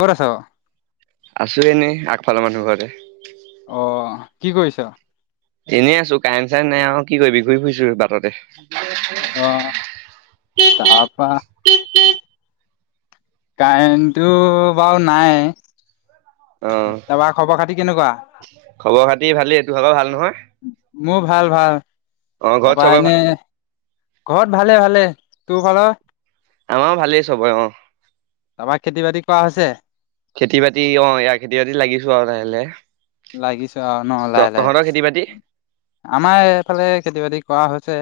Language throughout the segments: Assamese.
ক'ত আছ? আছো এনেই আগফালৰ মানুহ ঘৰতে। অ, কি কৰিছা? এনেই আছো, কাৰেণ্ট - চাৰেণ্ট নাই আৰু কি কৰিবি? ঘূৰি ফুৰিছো বাটতে। অহ, তাৰপা কাৰেণ্টো বাৰু নাই। অ, তাৰপা খবৰ খাতি কেনেকুৱা? খবৰ- খাতি ভালেই টোৰ ভাগৰ ভাল নহয়? মোৰ ভাল- ভাল। অ ঘৰত তাৰপা চবে এনে ভাল? ঘৰত ভালে- ভালে, তোৰ ঘৰৰ? আমাৰ ভালেই চবৰে অহ। খোৱা হৈছে? খেতি-বাতি, অ এয়া, খেতি-বাতিত লাগিছো আৰু লাহে-লাহে। লাগিছ আৰু ন লাহে লাহে? বাতি আমাৰ এইফালে খেতি-বাতি কৰা হৈছে,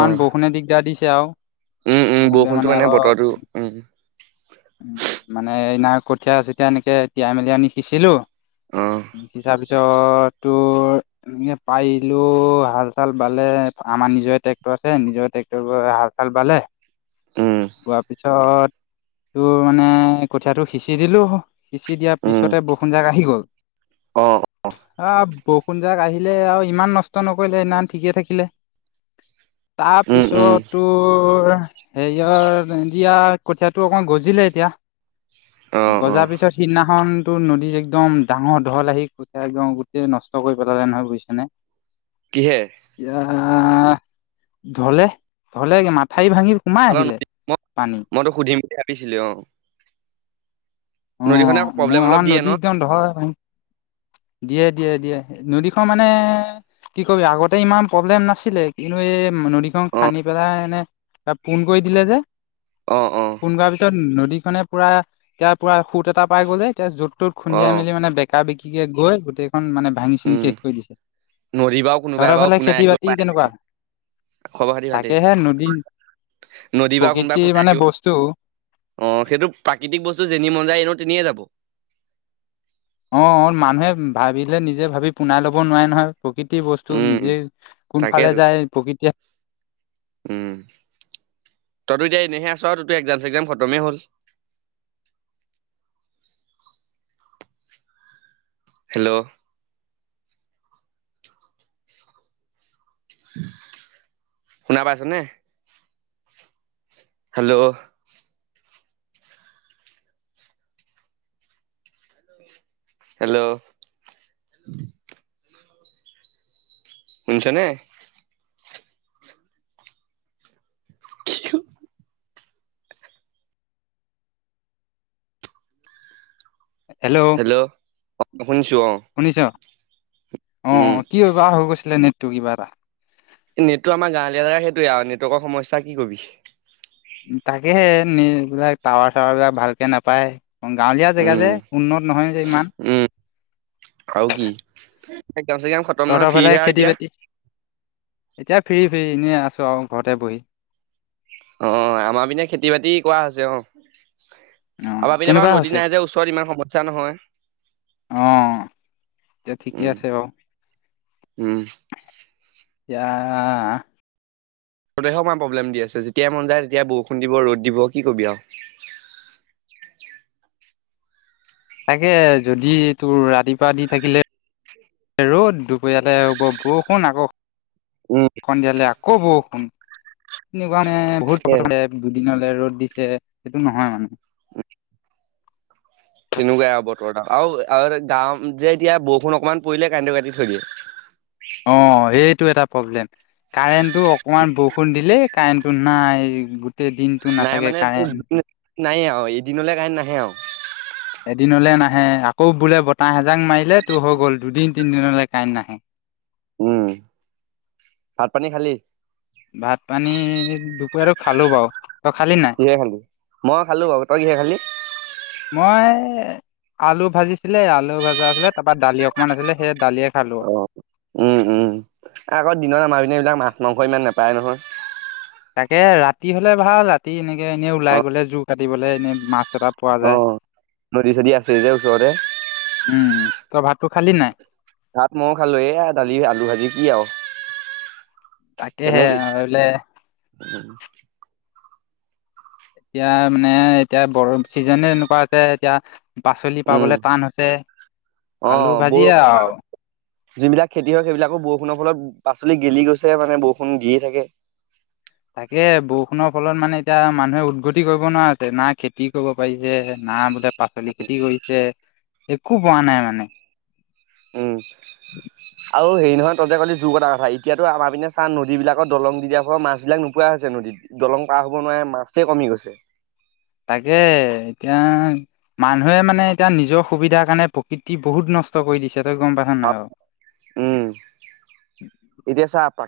অ বৰষুণে দিগদাৰ দিছে আৰু। উম, উম, বৰষুণতে বৰষুণটো মানে অলপ বতৰটো, উম। মানে এইদিনা কঠীয়া চঠীয়া এনেকে তিয়াই মেলি আনি সিচিলো অ তাৰ পিছত তোৰ এনেকে পাৰিলো হাল-চাল বালে, আমাৰ নিজৰে ট্ৰেক্টৰ আছে, নিজৰ ট্ৰেক্টৰ হাল-চাল ল বালে, উম বোৱাৰ পিছত তোৰ মানে, কঠিয়টো সিঁচি দিলো, সিঁচি দিয়াৰ উম পিছতে বৰষুণ জাক আহি গল। অ', অ'। আহ বৰষুণ যাক আহিলে আৰু ইমান নষ্ট নকৰিলে। সেইদিনাখন ঠিকেই থাকিলে। উম উম তাৰপিছত তোৰ, হেৰিয়ত দিয়া কঠিয়াত টো অকনমান গজিলে এতিয়া। অ। অ গজাৰ পিছত সিদিনাখনটো নদীত একদম ডাঙৰ ঢল আহি কঠিয়া একদম গোটেই নষ্ট কৰি পেলালে। নহয় বুজিছা নে? কিহে এতিয়া ধলে ধলে কি মাথা ঠাই ভাঙি সোমাই আহিলে পানী। হে ভাবিছিলো অ। অ নদীখনে প্ৰব্লেম মোৰ অলপ আমাৰ দিয়ে ন নদীগন দহয় ভাঙ, দিয়ে দিয়ে দিয়ে নদী মানে কি কবি আগতে ইমান প্ৰব্লেম নাছিলে। কিনো এ নদীখন অ খান্দি পেলাই এনে পোন কৰি দিলে যে অ অ ফোন কৰাৰ পিছত নদীখনে পুৰা, এতিয়া পুৰা সুত এটা পাই গ'লে, এতিয়া য'ত ত'ত অ খুন্দিয়াই মেলি মানে বেকা বেকিকে গৈ গোটেই খন মানে ভাঙি চিঙি উম শেষ কৰি দিছে। নদী বাৰু কোনোবাই তহঁতৰ বাৰু ঘৰলে পোনাই খেতি ৰাখিব বাতি পাৰে কেনেকুৱা? খবৰ খাতি ভালেই। তাকেহে নদী নদী বা কোনোবাই প্ৰকৃতিৰ পোন মানে বান্ধিব। বস্তু অ', সেইটো প্ৰাকৃতিক বস্তু। যেনিয়ে মন যায়, এনেও তেনিয়ে যাব। অ', অ' মানুহে ভাবিলে, নিজে ভাবি পোনাই ল'ব নোৱাৰে নহয়। প্ৰকৃতিৰ বস্তু। উম নিজে কোনফালে তাকেতো যায় প্ৰকৃতিয়ে উম, তইতো এতিয়া এনেইহে আছ চ তোৰটো একজাম চেকজাম খতমেই হ'ল? হেল্ল' শুনা পাইছ নে? হেল্ল' হেল্ল' শুনিছ নে? [unintelligible] হেল্ল'। অ', শুনিছোঁ অ'। শুনিছ অ', উম অ', কি হয় বা হৈ গৈছিলে নেটটো কিবা এটা। নেটটো আমাৰ গাঁৱলীয়া জেগা সেইটোয়ে আৰু। নেটৱৰ্কৰ সমস্যা কি কবি। নি এইবিলাক টাৱাৰ চাৱাৰ বিলাক ভালকে নাপায়। গাঁৱলীয়া জেগা উম যে, উন্নত নহয় যে ইমান। উম আৰু কি? এক্জাম চেগজাম খতম নহয় তহঁতৰ ফালে ফ্ৰীহে আৰু খেতি এতিয়া বাতি? এতিয়া ফিৰ ফিৰি, এনেই আছোঁ আৰু ঘৰতে বহি। অ', আমাৰ পিনে খেতি বাতি কৰা হৈছে অ,। অ', আমাৰ পিনে কেনেকুৱা বাৰু নদী হৈছে নাই যে, ওচৰত ইমান সমস্যা নহয়। অ', এই ঠিকে উম আছে বাৰু। উম। [unintelligible] প্ৰব্লেম দি আছে। যেতিয়াই মন যায় তেতিয়া বৰষুণ দিব, ৰ'দ দিব কি কৰিব আৰু। তাকে, যদি তোৰ ৰাতিপুৱা দি থাকিলে ৰ'দ, দুপৰীয়ালৈ হ'ব বৰষুণ। আকৌ উম, সন্ধিয়ালে আকৌ বৰষুণ। বহুত সেয়াই। [unintelligible] দুদিনৰ ৰ'দ দিছে। সেইটো নহয় মানে। তেনেকুৱাই আৰু। [unintelligible] আৰু, আৰু গাঁৱ যে, এতিয়া বৰষুণ অকমান পৰিলে কান্দে কাটি থয় দিয়ে। [inaudible] অ' সেইটো এটা প্ৰব্লেম। কাৰেণ্টটো অকমান বৰষুণ দিলে কাৰেণ্টটো নাই গোটেই দিনটো নাই নাথাকে মানে কাৰেণ্ট। নাই আৰু এদিনলৈ কাই নাহে আৰু এদিনলৈ নাহে আকৌ বোলে বতাহ এজাক মাৰিলে তো হৈ গ'ল দুদিন তিনিদিনলৈ কাঁইণ্ট নাহে উম ভাত পানী খালি ভাত পানী দুপৰীয়াটো খালো বাৰু তই খালি নাই? ঘহে খালি মই খালো বাৰু তই ঘহে খালি মই আলু ভাজিছিলে আলু ভাজা আছিলে তাৰপা দালি অকমান আছিলে সেই দালিয়ে খালোঁ আৰু আগৰ দিনৰ আমাৰ পনেবলাক মাছ মাংস ইমান নাপায় নহয় তাকে ৰাতি হলে ভাল ৰাতি এনেকে এনে অ ওলাই গলে জোৰ কাটিবলে এনে মাছ চটা পোৱা অ যায় নদী চদী আছে যে ওচৰতে উম তই ভাতটো খালি নাই ভাত ময় খালো এয়া দালি আলু ভাজি কি আৰু তাকেহে বলে হয় এতিয়া মানে এতিয়া বৰ চিজনে এনেকুৱা আছে এতিয়া পাচলি উম পাবলৈ টান হৈছে অ আলু বৰ ভাজি আৰু যিবিলাক খেতি হয় সেইবিলাকো বৰষুণৰ ফলত পাচলি গেলি গৈছে মানে বৰষুণ দিয়ে থাকে তাকে বৰষুণৰ ফলত মানে এতিয়া মানুহে উদভতি কৰিব নোৱাৰা আছে না খেতি কৰিব পাৰিছে না বোলে পাচলি খেতি কৰিছে একো পোৱা নাই মানে উম আৰু হেই নহয় ততে কলে যগ এটা কথা এতিয়াতো আমাৰ পিনে চান নদীবাকত দলং দি দিয়া হোৱা মাছ বিাক নোপোৱা হৈছে নদীত দলং হ'ব নোৱাৰে মাছে কমি গৈছে তাকে এতিয়া মানুহে মানে এতিয়া নিজৰ সুবিধাৰ কাৰণে প্ৰকৃতি বহুত নষ্ট কৰি দিছে গম পছা নাই অ উম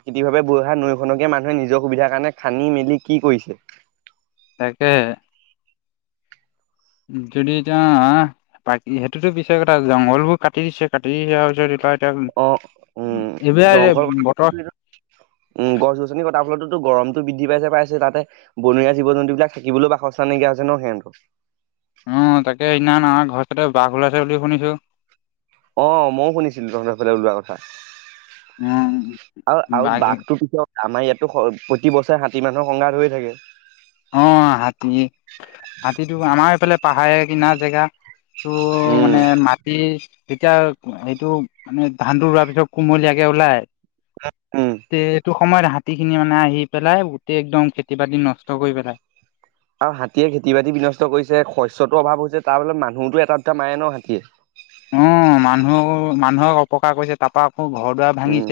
খেতি ভাৱে বৈহা নৈখনকীয়া মানুহে নিজৰ সুবিধাৰ কাৰণে খান্দি মেলি কি কৰিছে তাকে যদি এতি বাক সেইটোতো বিচাৰ কথা জংঘল বোৰ কাটি দিছে কাটি দিয়াৰ পিছত এই অ উম জংঘল কথা বতৰ উম গছ গছনি কথা ফলতো গমটো বৃদ্ধি পাইছে পাইছে তাতে বনৰীয়া জীৱ জন্তু বিলাক থাকিবলৈও বাসস্থান নাইকিয়া হৈছে ন সিহতো অ তাকে সদিনা আমাৰ ঘৰচতে বাঘ ওলাইছে বুলি শুনিছো অ ময়ো শুনিছিলো তহঁৰ ফালে ওলোৱা কথা উম আৰু আৰু বাঘে বাঘটো কেতিয়া আমাৰ ইয়াতো প্ৰতি বছৰে হষাতী মানুহৰ সংঘাত হৈ থাকে আহ হাতী হাতীটো আমাৰ এইফালে পাহাৰ কিনা জেগা টো মানে উম মাটি তেতিয়া সেইটো মানে ধানটো ৰোৱাৰ পিছত কুমলীয়াকে ওলাই উম তে এইটো সময়ত হাতী খিনি মানে আহি পেলাই গোটেই একদম খেতি বাতি নষ্ট ত গৈ পেলাই আৰু হাতীয়ে খেতি বাতি বিনষ্ট কৰিছে শস্যতো অভাৱ হৈছে তাৰ বত মানুহতো এটা উ মাৰে ন হাতীয়ে অ' মানুহ মানুহক অপকাৰ কৰিছে তাৰপৰা উম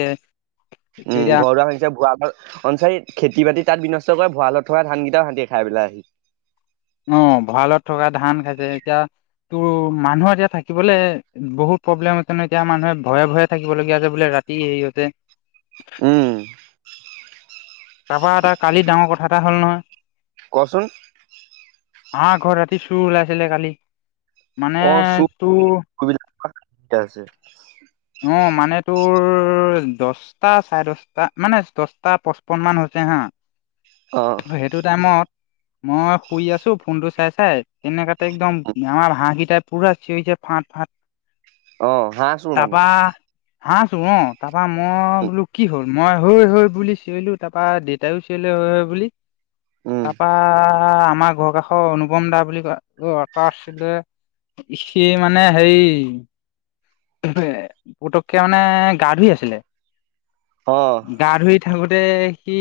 উম তেতিয়া ঘৰুৱা হৈছে ভুৱা অঞ্চাৰিত খেতি বাতি তাত বিনষ্ট কৰা ভঁৰালত থকা ধানকেইটাও হাতিয়ে খাই পেলাই আহি অ ভঁৰালত থকা ধান খাইছে এতিয়া ত মানুহৰ এতিয়া থাকিবলৈ বহুত প্ৰব্লেম ন এতিয়া মানুহে ভয়ে ভয়ে থাকিবলগীয়া যে বোলে ৰা সেহঁতে উম তাৰাপা এটা কালি ডাঙৰ কথা এটা হ'ল নহয় কোৱাচোন আমাৰ ঘৰ ৰাতি চুৰ ওলাইছিলে কালি মানে অ চোৰ তোৰ আছে অ মানে তোৰ দছটা চাৰে দশটা মানে দচটা পঁচপন্ন মান হৈছে হা অ সেইটো টাইমত মই শুই আছো ফোনটো চাই চাই তেনেকাতে একদম আমাৰ হাঁহকিটাই পুৰা চিঞৰিছে ফাঁত ফাত অ হাঁহ চোৰ মানে হাঁহ চোৰ অ তাৰাপা মই বোলো কি হ'ল মই হ হৈ বুলি চিঞইলো তাৰাপা দেউতাইো চিঞইল বুলি উম তাৰপা আমাৰ ঘৰ কাষৰ অনুপম দা বুলি কয় আছিলে সি মানে হেৰি পুতককে মানে গা ধুই আছিলে অ গা ধুই থাকোতে সি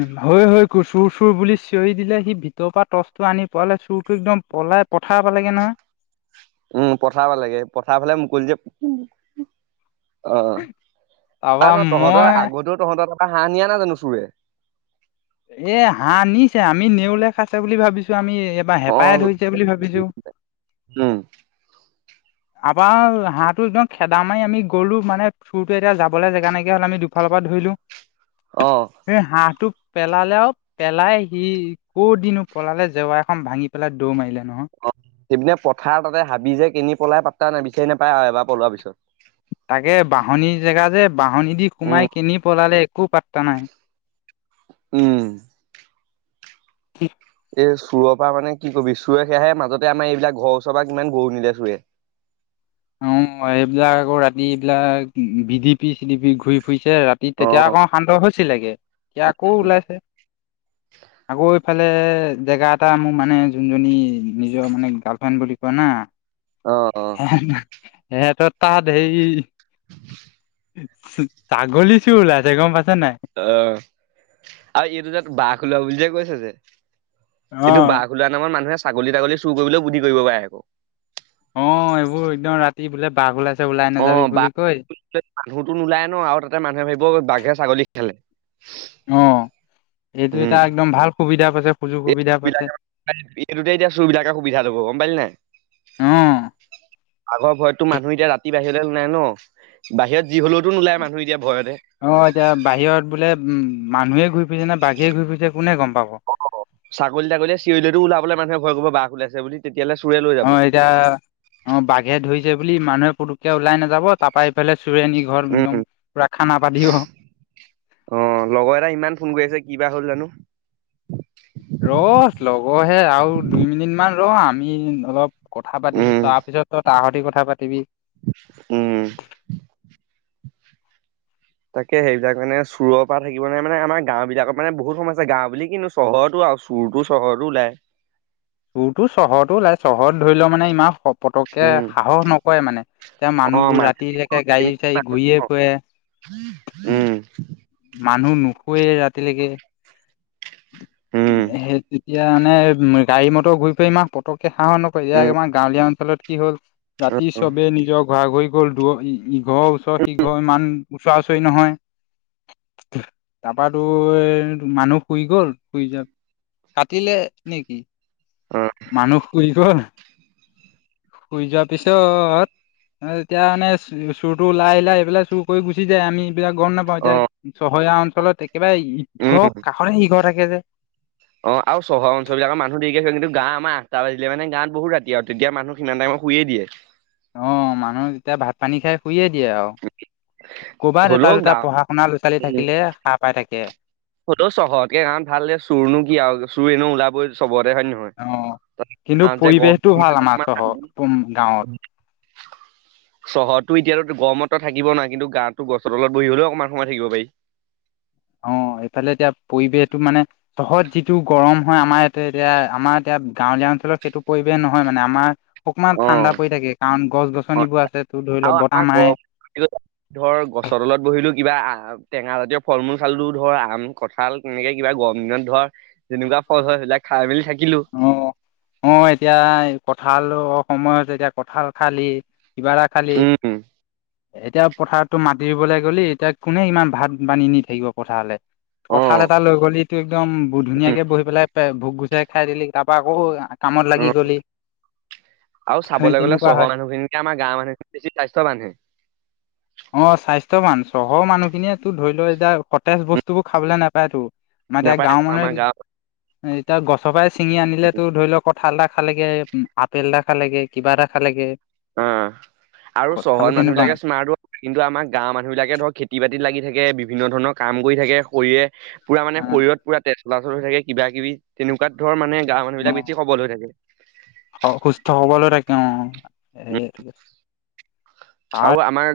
উ হয় হয় চুৰ চুৰ বুলি চিঞৰি দিলে সি ভিতৰৰ পৰা টৰ্চটো আনি পোৱালে চুৰটো একদম পলাই পথাৰ প লাগে নহয় উম পঠাৰাব লাগে পঠাৰ ফালে মুকলি যে অ' অ' তাৰপা আৰু নহ তহঁতৰ মই আগতেও তহঁতৰ টাপা হাঁহ নিয়া নাই জানো চোৰে। এ হাঁহ নিছে আমি নেওলে খাছে বুলি ভাবিছো আমি। এবাৰ অ হেঁপাহে ধৰিছে বুলি ভাবিছো। উম [inaudible] আপাৰ হাঁহটো একদম খেদা মাৰি আমি গ'লো মানে চুৰটোৱে এতিয়া যাবলে জেগা নাইকিয়া হ'ল আমি দুফালৰ পা ধই অ সেই হাঁহটো পেলালে আৰু পেলাই সি কৌ দিনো পলালে জেওৱৰা এখন ভাঙি পেলাই দৌ মাৰিলে নহয় অ সেইপিনে পথাৰ তাতে হাবি যে কিনি পলাই পাতা নাই বিচাৰি নোপায় আৰু এবাৰ পলোৱাৰ পিছত তাকে বাহনী জেগা যে বাহনিদি সোমাই উম কিনি পেলালে একো পাত্তা নাই উম কি এ চোৰৰ পা মানে কি কৰিবি চোৰৰে সেয়াহে মাজতে আমাৰ এইবিলাক ঘৰ ওচৰ পা কিমান গৰু নিলে চোৰে। [inaudible] ওম মই এইবিলাক আকৌ ৰাতিবিলাক বিডি পি চিডি পি ঘূৰি ঘুইছে ৰাতি অ তেতিয়া আকৌ শান্ত হৈছিলেগে এতিয়া আকৌ ওলাইছে। [inaudible] আকৌ এইফালে জেগা এটা মো মানে যোনজনী নিজৰ মানে গাৰ্লফ্ৰেণ্ড বুলি কয় না অ অ। সে ত ধেই ছাগলী চো ওলাইছে গম পাই অ আৰু এইটো তোতে বাঘ ওলাব বুলি যে কৈছে যে অ এইটো বাঘ ওলোৱা নামত মানুহে ছাগলী তাগলী চুৰ কৰিবলৈও বুদ্ধি কৰিব পাৰে ক। অ এইবোৰ একদম ৰাতি বোলে বাঘ ওলাই অ নাযাবি বুলি বাঘ কৈ [unintelligible] মানুহতো নোলাই ন আৰু তাতে মানুহে ভাবিব বাঘে ছাগলী খালে। অ এইটো উম এটা একদম ভাল সুবিধা পাইছে সুযোগ সুবিধা পাইছে [unintelligible] এইটোতে এতিয়া চুৰ বিলাকে সুবিধা ল'ব গম পালি নাই। অ [inaudible] বাঘৰ ভয়তো মানুহ এতিয়া ৰাতি বাহিৰলে নোলাই ন বাহিৰত যি হ'লেওতো নোলায় মানুহ এতিয়া ভয়ত। অ এতিয়া বাহিৰত বোলে উ মানুহে ঘূৰি ফুৰিছে নে বাঘেৰে ঘূৰি ফুৰিছে। কোনে গম পাব অ ছাগলী তাগলী চিয়ৰিলীলেটো ওলাবলে মানুহে ভয় কৰিব বাঘ ওলাইছে বুলি তেত অ এতিয়া অ বাঘে ধৰিছে বুলি মানুহে পুটুককে ওলাই নাযাব তাৰপা এইফালে চুৰে নি ঘৰত একদম পুৰা খানা পাতি অ অঁ লগৰ এটাই ইমান ফোন কৰি আছে কিবা হ'ল জানো? ৰ লগৰহে আৰু দুই মিনিট মান ৰ আ আমি অলপ কথা পাতিছো, উম, তাৰপিছত ত তাহতি কথা পাতিবি উম। তাকে সেইবিলাক মানে চোৰৰ পৰা থাকিব নোৱাই মানে আমাৰ গাঁও বিলাকৰ মানে বহুত সমস্যা গাওঁ বুলি কিনো চহৰতো আও অ চুৰতো চহৰতো ওলাই চোৰতো চহৰতো ওলাই চহৰত ধৰি লও' মানে ইমান পতকে উম, সাহস নকৰে মানে। এতিয়া অ' মানুহবোৰ মানুহ ৰাতিলৈকে গাড়ী চাড়ী ঘূৰিয়ে ফুৰে উম। মানুহ নুশুৱেই ৰাতিলেকে উম, সে তেতিয়া মানে, গাড়ী মটৰ ঘূৰি ফুৰা ইমান পতক সাহস নকৰে ইতিয়া উম, আমাৰ গাঁৱলীয়া অঞ্চলত কি হ'ল অ', জাতি চবে নিজৰ ঘৰা ঘৰি গ'ল দূৰ ইঘৰ ওচৰ সিঘৰ ইমান ওচৰা ওচৰি নহয়। তাৰপ তুই‌ মানুহ শুই গ'ল শুই যাত কাটিলে নেকি? অ', মানুহ শুই গ'ল। শুই যোৱা পিছত এ এতিয়া মানে চ চুৰ ওলাই আহিলে, আহিবেলাই চুৰ কৰি গুচি যায় আমি বিলাক গম নাপাওঁ এতিয়া অ'। চহৰীয়া অঞ্চলত একেবাৰে উম অ ইঘৰ আৰু কাষতে সিঘৰ থাকে যে চহৰ অঞ্চল বিলাকৰ মানুহ দেিকে কিন্তু গা আমাৰ তাৰ পাছে মানে গাত বহুত ৰাতি আৰু তেতিয়া মানুহ সিমান টম শুই দিয়ে অ মানুহ এতিয়া ভাত পানী খাই শুইয়ে দিয়ে আৰু কৰবাত এটা হ'লেও দুটা গাঁও পঢ়া শুনা ল'ৰা ছোৱালী থাকিলে স পাই থাকে সেটো চহৰকে গান ভাল দে চুৰনো কি আৰু চুৰ এনেো ওলাবই চবত দে হয় নে নহয়? অ কিন্তু তাৰ যে গৰম পৰিৱেশটো ভাল [unintelligible] আমাৰ অকমান চহৰ উম গাঁৱত [unintelligible] [inaudible] চহৰততো এতিয়াতো গৰমত থাকিব নোৱাই কিন্তু গাৱততো গছৰ তলত বহি হ'লেও অকণমান সময় থাকিব পাৰি। [inaudible] অঁ এইফালে এতিয়া পৰিৱেশটো মানে চহতৰ যিটো গৰম হয় আমাৰ ইয়াতে এতিয়া আমাৰ এতিয়া গাঁৱলীয়া অঞ্চলত সেইটো পৰিৱেশ নহয় মানে আমাৰ অকমান অ', ঠাণ্ডা পৰি থাকে কাৰণ গছ গছনিবোৰ আছে তো ধৰি লওক বতাহ মাৰে কিন্তু ধৰ গছৰ তলত বহিলো কিবা টেঙা জাতীয় ফল মূল চালো ধৰ আম কঁঠাল তেনেকে কিবা গৰম দিনত ধৰ যেনেকুৱা ফল হয় সিবিলাক খাই মেলি থাকে অ অ এতিয়া কঠাঁল সময় হৈছে এতিয়া কঠাল খালি কিবা এটা খালি উম, এতিয়া পথাৰতো মাতি দবলৈ গ'লি এতিয়া কোনে ইমান ভাত বানী নি থাকিব পথাৰলে কঁঠাল অ', এটা লৈ গ'লি তটো একদম উম, ধুনীয়াকে বহি পেলাই ভোক গুচাই খাই দিলি তাৰাপা আকৌ কামত লাগি অ'। গলি আৰু সেই চাবলৈ গ'লে তেনেকুৱা হয়। চহৰ মানুহখিনিকে আমাৰ গাঁৱৰ মানুহখিনি বেছি স্বাস্থ্যৱানহে অ স্বাস্থ্য চহৰৰ মানুহখিনিয়ে তো ধৰি লোৱা এতিয়া সতেজ উম, বস্তু বোৰ খাবলৈ নাপায় তো আমাৰ এতিয়া নাপায় গাঁৱৰ আমাৰ গাঁৱত মানুহে এতিয়া গছৰ পৰাই ছিঙি আনিলে তো ধৰি লওক কঁঠালটা খাল লাগে উ আপেল এটা খাল লাগে কিবা এটা খাল লাগে অ আৰু চহৰ তেনেকুৱা মানুহিলাকে মানে। স্মাৰ্ হ কিু আমাৰ গাঁৱ মানুহ বিলাকে ধৰ খেতি বাতিত লাগি থাকে বিভিন্ন ধৰণৰ কাম কৰি থাকে শৰৰে পুৰা মানে শৰীৰত পুৰা তে চলাচল হৈ থাকে কিবা কিবি তেনেকুৱ ধৰ মানে গাঁৱ মানুহবিলাক বেছি সব হৈ থাকে সুস্থ হবলৈ থাকে অ উম, স কাৰ আৰু আমাৰ